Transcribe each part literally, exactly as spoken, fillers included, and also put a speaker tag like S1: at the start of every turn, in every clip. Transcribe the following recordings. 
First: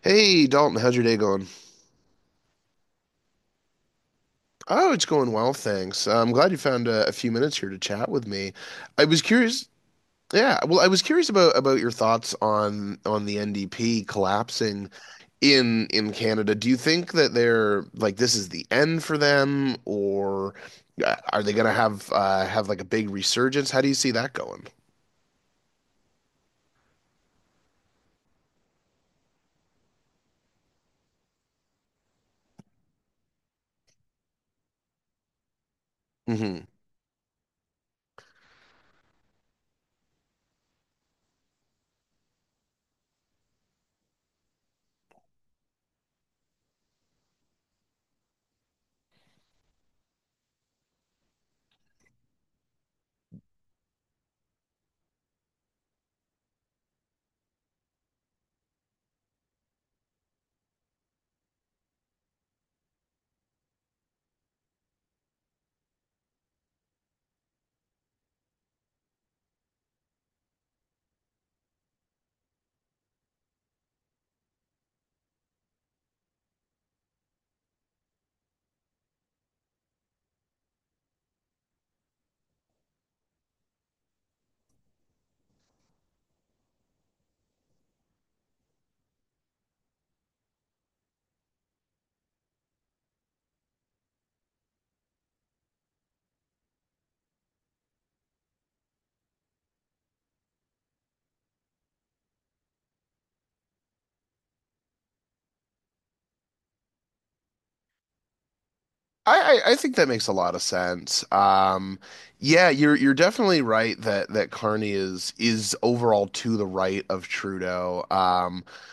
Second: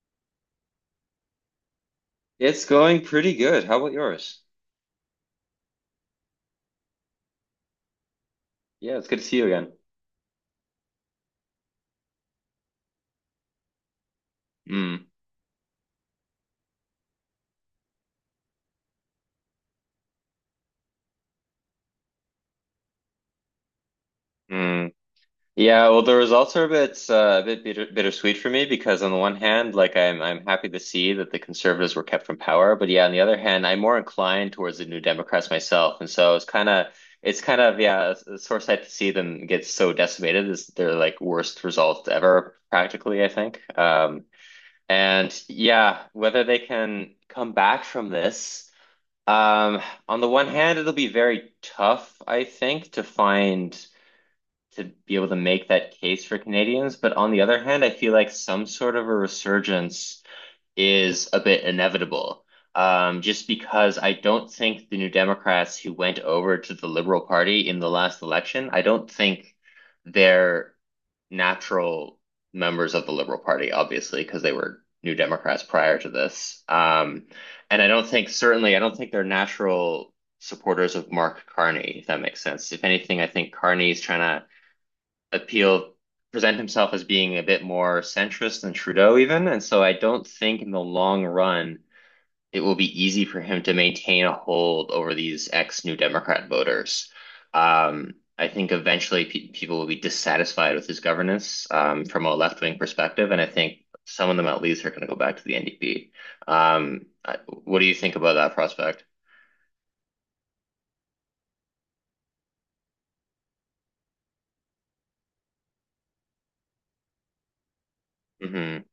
S1: Hey Dalton, how's your day going?
S2: It's going pretty good. How about yours?
S1: Oh, it's going well, thanks. Uh, I'm glad you found uh, a few minutes here to chat with me.
S2: Yeah,
S1: I
S2: it's good
S1: was
S2: to see you
S1: curious,
S2: again.
S1: yeah, well, I was curious about about your thoughts on on the N D P collapsing
S2: Mm,
S1: in in Canada. Do you think that they're like this is the end for them, or uh, are they gonna have uh, have like a big resurgence? How do you see that going?
S2: mm. Yeah, well, the results are a bit, uh, a bit bitter, bittersweet for me because on the one hand, like I'm, I'm happy to see that the Conservatives were kept from power, but yeah, on the other hand, I'm more inclined towards the New Democrats myself, and so it's
S1: Mm-hmm.
S2: kind of, it's kind of, yeah, it's, it's sore sight to see them get so decimated. It's their like worst result ever, practically, I think. Um, and yeah, whether they can come back from this. Um, on the one hand, it'll be very tough, I think, to find to be able to make that case for Canadians. But on the other hand, I feel like some sort of a resurgence is a bit inevitable. Um, just because I don't think the New Democrats who went over to the Liberal Party in the last election, I don't think they're natural members of the Liberal Party, obviously, because they were New Democrats prior to this. Um, and I don't think, certainly, I don't think they're natural supporters of Mark Carney, if that makes sense. If anything, I think Carney's trying to appeal, present himself as being a bit more centrist than Trudeau, even. And so I don't think in the long run, it will be easy for him to maintain a hold over these ex-New Democrat voters. Um, I think eventually pe people will be dissatisfied with his governance, um, from a left-wing perspective, and I think some of them at least are going to go back to the N D P. Um, I, what do you think about that prospect?
S1: I, I I think that makes a lot of sense. Um, yeah, you're you're definitely right that that Carney is is overall to the right of Trudeau. Um,
S2: Hmm.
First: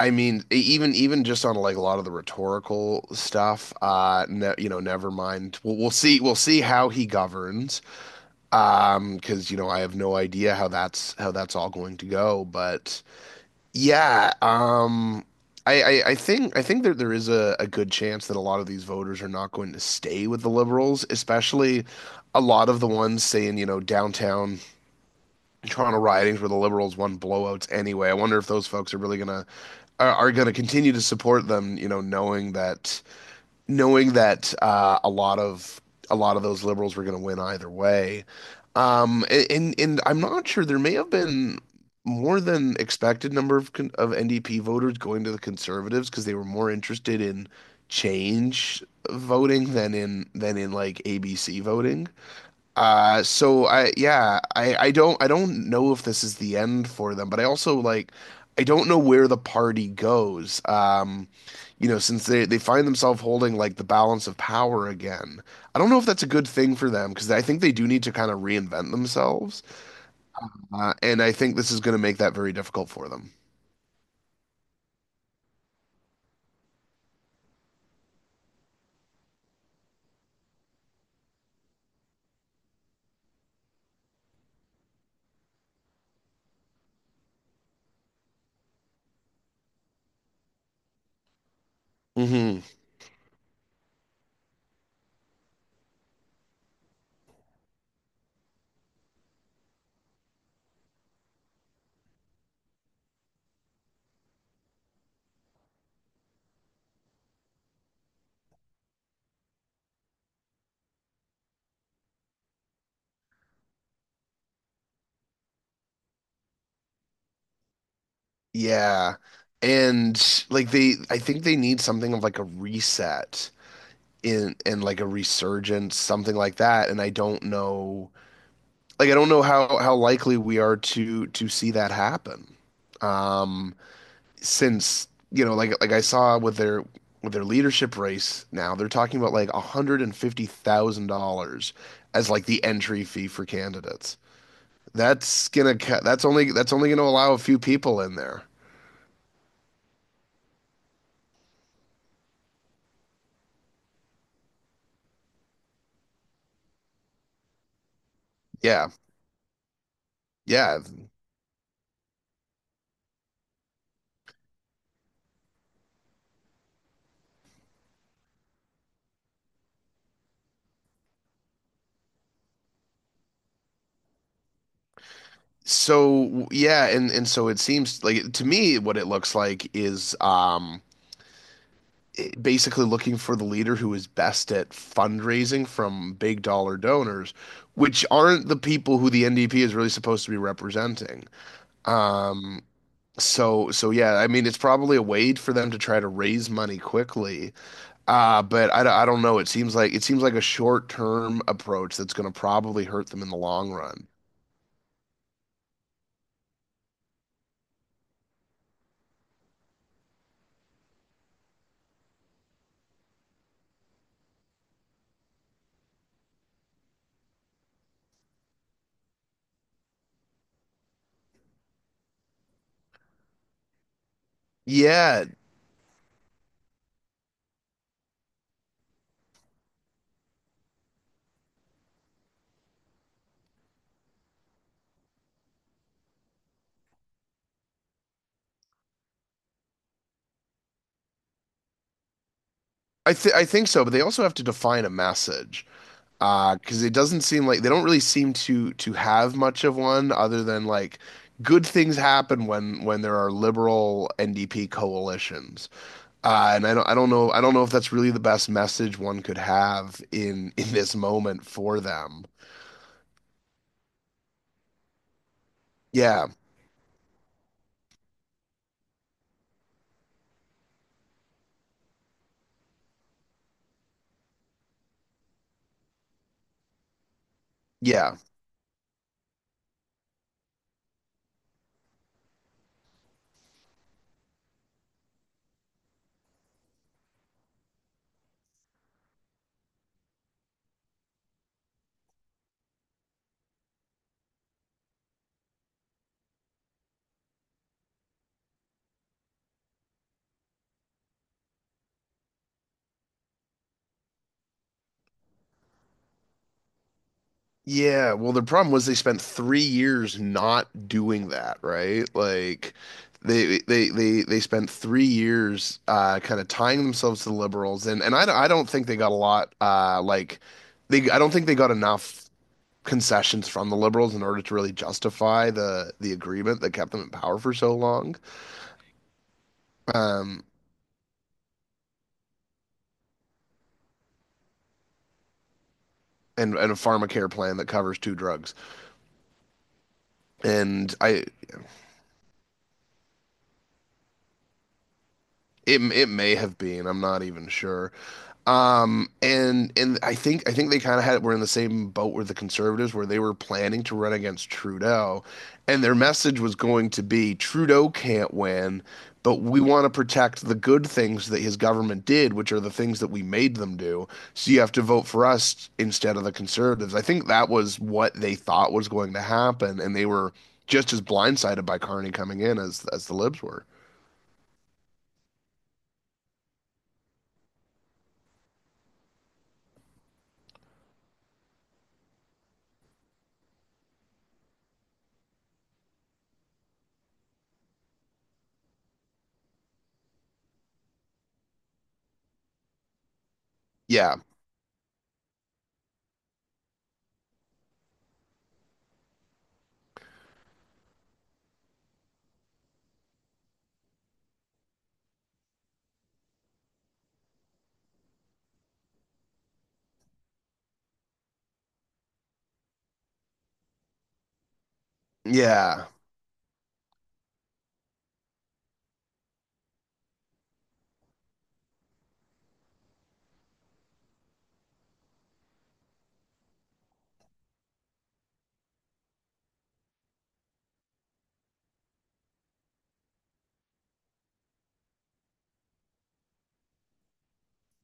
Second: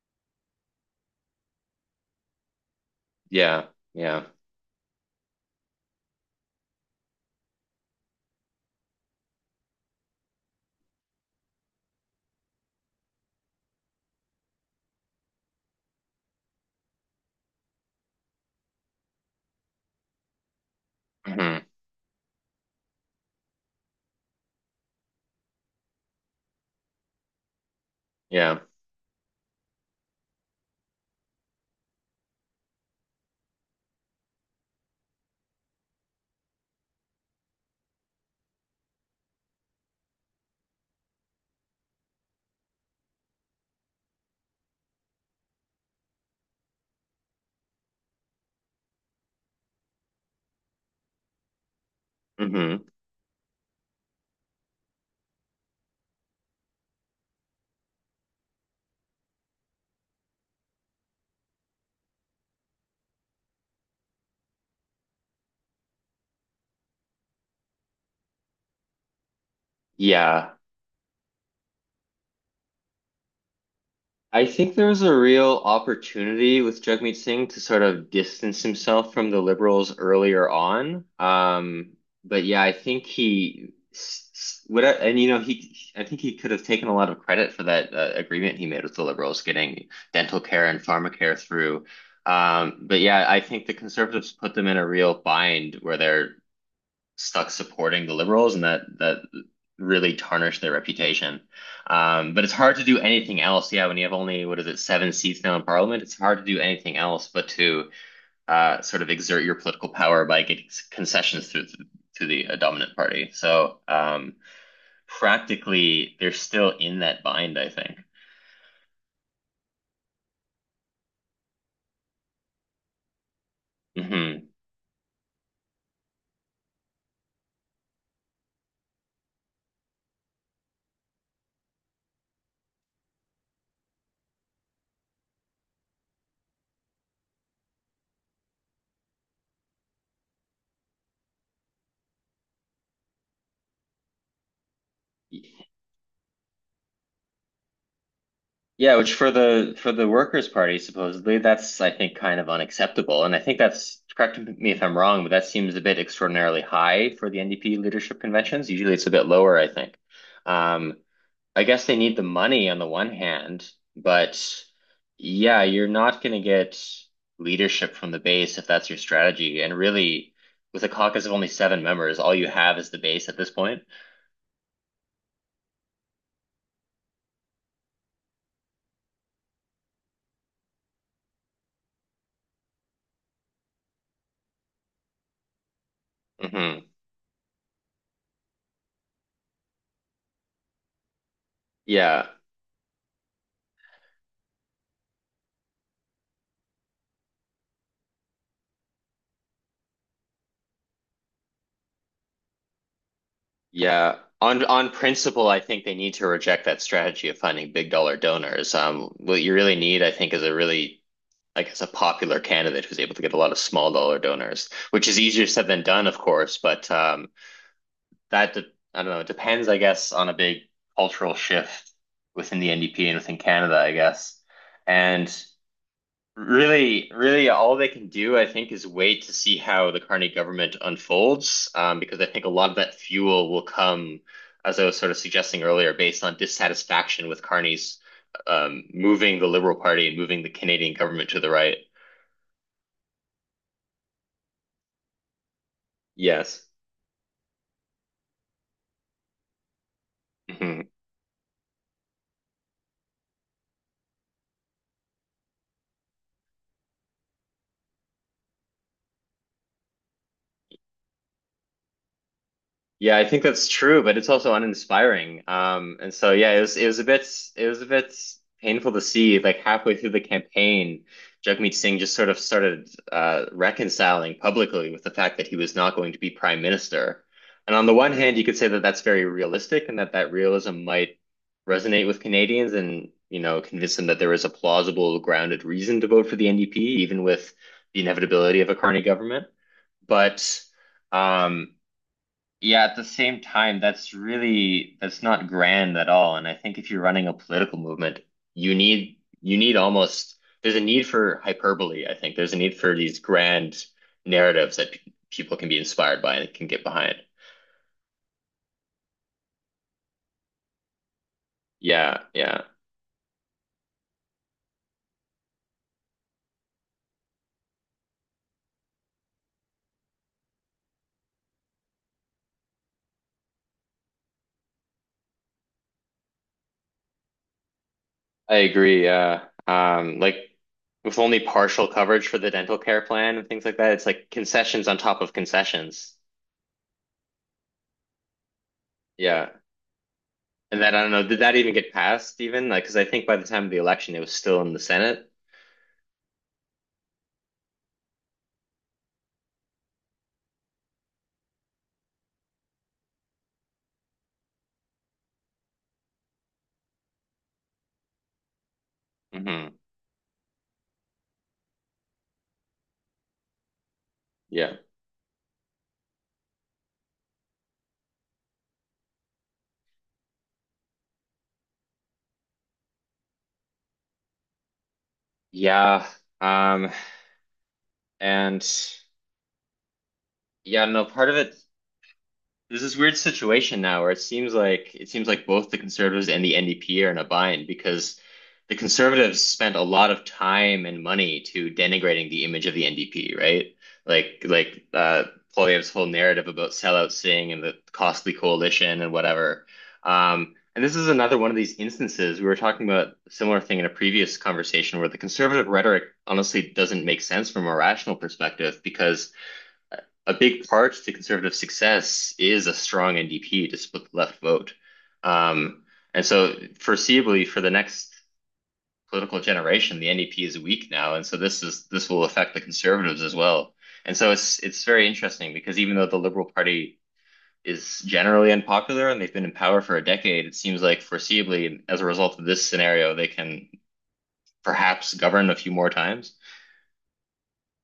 S1: I mean, e- even even just on like a lot of the rhetorical
S2: Yeah,
S1: stuff.
S2: yeah.
S1: Uh, ne you know, never mind. We'll, we'll see. We'll see how he governs. Um, because you know, I have no idea how that's how that's all going to go. But yeah, um, I, I, I think I think that there is a, a good chance that a lot of these voters are not going to stay with the Liberals,
S2: Hmm.
S1: especially a lot of the ones saying, you know, downtown Toronto ridings where the Liberals won blowouts anyway. I wonder if
S2: Yeah.
S1: those folks are really gonna are, are gonna continue to support them, you know, knowing that knowing that uh, a lot of a lot of those liberals were going to win either way. Um, and and I'm not sure there may have been more than expected number of of N D P voters going to the conservatives because they were more interested in change voting than in than in like A B C voting.
S2: Hmm.
S1: Uh, so I yeah, I I don't I don't know if this is the end for them, but I also like I don't know where the party goes. Um, you know, since they they find themselves holding like the balance of power again. I don't know if that's a good thing for them because I think they do need to kind of reinvent themselves.
S2: Yeah.
S1: Uh, and I think this is going to make that very difficult for them.
S2: I think there was a real opportunity with Jagmeet Singh to sort of distance himself from the liberals earlier on. Um, but yeah, I think he s- s- what and you know he I think he could have taken a lot of credit for that uh, agreement he made with the liberals, getting dental care and pharmacare through.
S1: Hmm.
S2: Um, but yeah, I think the conservatives put them in a real bind where they're stuck supporting the liberals, and that that really tarnished their reputation. Um, but it's hard to do anything else. Yeah, when you have only, what is it, seven seats now in parliament, it's hard to do anything else but to uh, sort of exert your political power by getting concessions through to the uh, dominant party. So, um, practically, they're still in that bind, I think.
S1: Yeah. And like they I think they need something of like a reset
S2: Mm-hmm.
S1: in and like a resurgence, something like that. And I don't know like I don't know how how likely we are to to see that happen. Um, since you know, like like I saw with their with their leadership race now, they're talking about like one hundred and fifty thousand dollars as like the entry fee for candidates. That's gonna that's only that's only gonna allow a few people in there.
S2: Yeah, which for the for the Workers' Party, supposedly, that's, I think, kind of unacceptable. And I think that's, correct me if I'm wrong, but that seems a bit extraordinarily high for the N D P leadership conventions.
S1: Yeah.
S2: Usually it's a bit lower, I think.
S1: Yeah.
S2: Um, I guess they need the money on the one hand, but yeah, you're not going to get leadership from the base if that's your strategy. And really, with a caucus of only seven members, all you have is the base at this point.
S1: So yeah, and and so it seems like to me what it looks like is um basically looking for the leader who is best at fundraising from big dollar
S2: Hmm.
S1: donors, which aren't the people who the N D P is really supposed to be representing.
S2: Yeah.
S1: Um, so so yeah, I mean it's probably a way for them to try to raise money quickly. Uh, but I, d- I don't know. It seems like it seems like a short-term approach that's going to probably hurt them in the long run.
S2: Yeah, on on principle, I think they need to reject that strategy of finding big dollar donors. Um, what you really need, I think, is a really, I guess, a popular candidate who's able to get a lot of small dollar donors, which is easier said than done, of course. But um, that de- I don't know, it depends, I guess, on a big cultural shift within the N D P and within Canada, I guess.
S1: Yeah,
S2: And really, really, all they can do, I think, is wait to see how the Carney government unfolds, um, because I think a lot of that fuel will come, as I was sort of suggesting earlier, based on dissatisfaction with Carney's, um, moving the Liberal Party and moving the Canadian government to the right.
S1: I th I think so, but they also have to define a message. Uh,
S2: Yes.
S1: because it doesn't seem like they don't really seem to to have much of one other than
S2: Mhm.
S1: like good things happen when when there are liberal N D P coalitions. Uh, and I don't I don't know I don't know if that's really the best message one could have in in this moment for them.
S2: Yeah, I think that's true, but it's also uninspiring. Um, and
S1: Yeah.
S2: so yeah, it was it was a bit it was a bit painful to see. Like halfway through the campaign, Jagmeet Singh just sort of started uh, reconciling publicly with the fact that he was not going to be prime minister. And on the one
S1: Yeah.
S2: hand, you could say that that's very realistic, and that that realism might resonate with Canadians and, you know, convince them that there is a plausible, grounded reason to vote for the N D P, even with the inevitability of a Carney government. But um, yeah, at the same time, that's really, that's not grand at all. And I think if you're running a political movement, you need you need almost there's a need for hyperbole, I think. There's a need for these grand narratives that pe- people can be inspired by and can get behind.
S1: Yeah, well, the problem was they spent three years not doing that, right?
S2: Yeah, yeah.
S1: Like they they they they spent three years uh kind of tying themselves to the liberals and and I don't- I don't think they got a lot uh like they I don't think they got enough concessions from the liberals in order to really justify the the agreement that kept them in power for so long.
S2: I agree. Yeah. Um, like
S1: Um
S2: with only partial coverage for the dental care plan and things like that, it's like concessions on top of concessions.
S1: and and a pharmacare plan that covers two drugs.
S2: Yeah. And that,
S1: And
S2: I don't know,
S1: I
S2: did that even get passed even? Like, because I think by the time of the election, it was still in the Senate.
S1: it it may have been. I'm not even sure. Um, and and I think I think they kind of had were in the same boat with the conservatives where they were planning to run against Trudeau, and their message was going to be Trudeau can't win, but we
S2: Hmm.
S1: want to protect the good things that his government did, which are the things that we made them do. So you have
S2: Yeah.
S1: to vote for us instead of the conservatives. I think that was what they thought was going to happen, and they were just as blindsided by Carney coming in as as the Libs were.
S2: Yeah. Um, and yeah, no, part of it there's this weird situation now where it seems like it seems like both the Conservatives and the N D P are in a bind because the Conservatives spent a lot of time and money to denigrating the image of the N D P, right?
S1: Yeah.
S2: Like like uh, Poilievre's whole narrative about sellout Singh and the costly coalition and whatever. Um, and this is another one of these instances, we were talking about a similar thing in a previous conversation, where the conservative rhetoric honestly doesn't make sense from a rational perspective because a big part to conservative success is a strong N D P to split the left vote. Um,
S1: Yeah.
S2: and so foreseeably for the next political generation, the N D P is weak now. And so this is this will affect the conservatives as well. And so it's it's very interesting because even though the Liberal Party is generally unpopular and they've been in power for a decade, it seems like, foreseeably as a result of this scenario, they can perhaps govern a few more times.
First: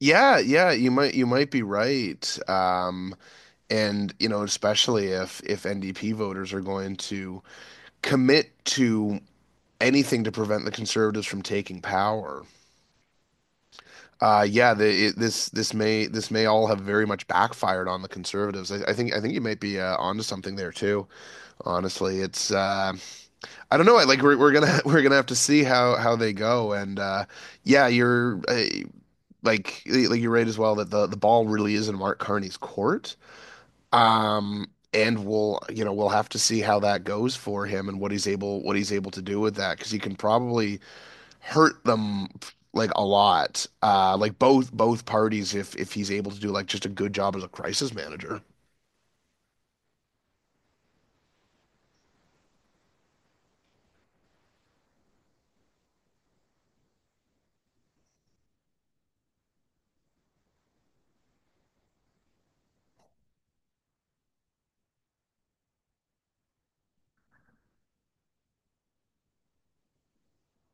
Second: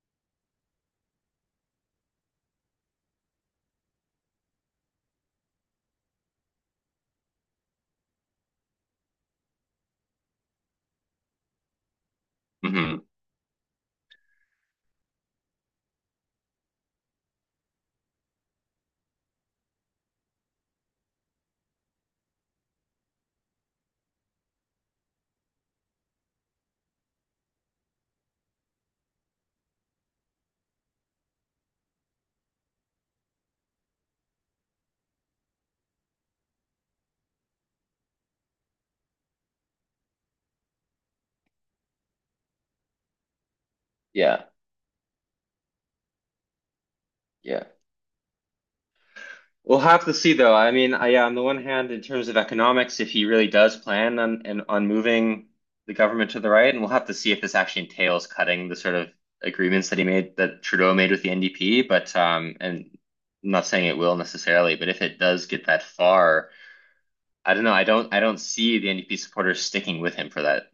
S1: Yeah, yeah, you might you might be right. Um, and you know, especially if if N D P voters are going to commit to anything to prevent the conservatives from taking power.
S2: Hmm.
S1: Uh, yeah, the, it, this this may this may all have very much backfired on the conservatives. I, I think I think you might be uh, onto something there too. Honestly, it's uh, I don't know. I Like we're we're gonna we're gonna have to see how how they go. And uh, yeah, you're. Uh, Like, like you're right as well that the the ball really is in Mark Carney's court. Um, and we'll, you know, we'll have to see how that goes for him and what he's able what he's able to do with that because he can probably hurt them like a lot. Uh, like
S2: Yeah,
S1: both both parties if if he's able to do like just a good job as a
S2: yeah.
S1: crisis manager.
S2: We'll have to see though. I mean, I, yeah, on the one hand, in terms of economics, if he really does plan on and on moving the government to the right, and we'll have to see if this actually entails cutting the sort of agreements that he made, that Trudeau made with the N D P. But um, And I'm not saying it will necessarily, but if it does get that far, I don't know. I don't I don't see the N D P supporters sticking with him for that,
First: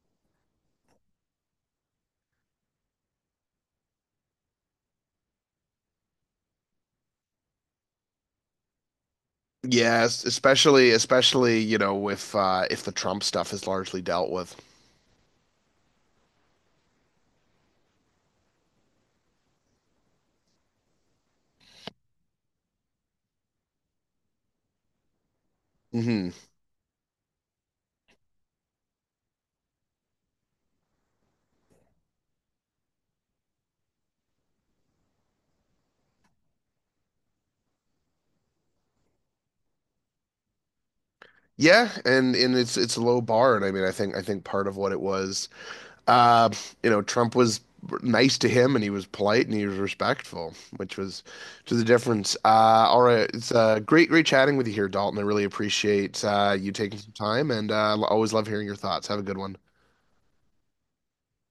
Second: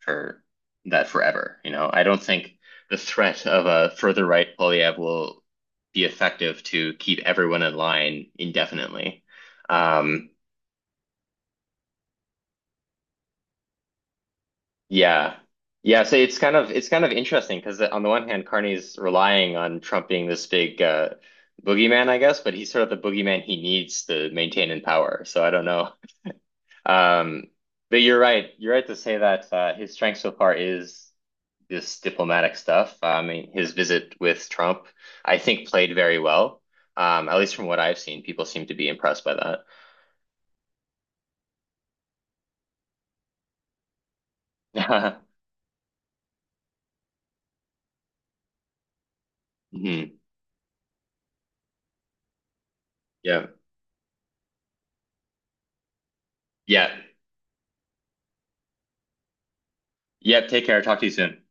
S2: for that forever. You know, I don't think the threat of a further right Polyev will be effective to keep everyone in line indefinitely.
S1: Yes,
S2: Um,
S1: especially especially, you know, if uh if the Trump stuff is largely dealt with.
S2: yeah. Yeah, so it's kind of it's kind of interesting because on the one hand, Carney's relying on Trump being this big uh, boogeyman, I guess, but he's sort of the boogeyman he needs to maintain in power. So I don't know.
S1: Hmm.
S2: Um, but you're right. You're right to say that uh, his strength so far is this diplomatic stuff. I mean, his visit with Trump, I think, played very well. Um, at least from what I've seen, people seem to be impressed by that.
S1: Yeah, and and it's it's a low bar, and I mean, I think I think part of what it was uh, you know, Trump was nice to him and he was polite and he was
S2: Mhm.
S1: respectful, which was to the difference. Uh, all right,
S2: Yeah.
S1: it's uh, great, great chatting with you here, Dalton. I really appreciate uh, you
S2: Yeah.
S1: taking some time and uh, always love hearing your thoughts. Have a good one.
S2: Yep. Take care. Talk to you soon.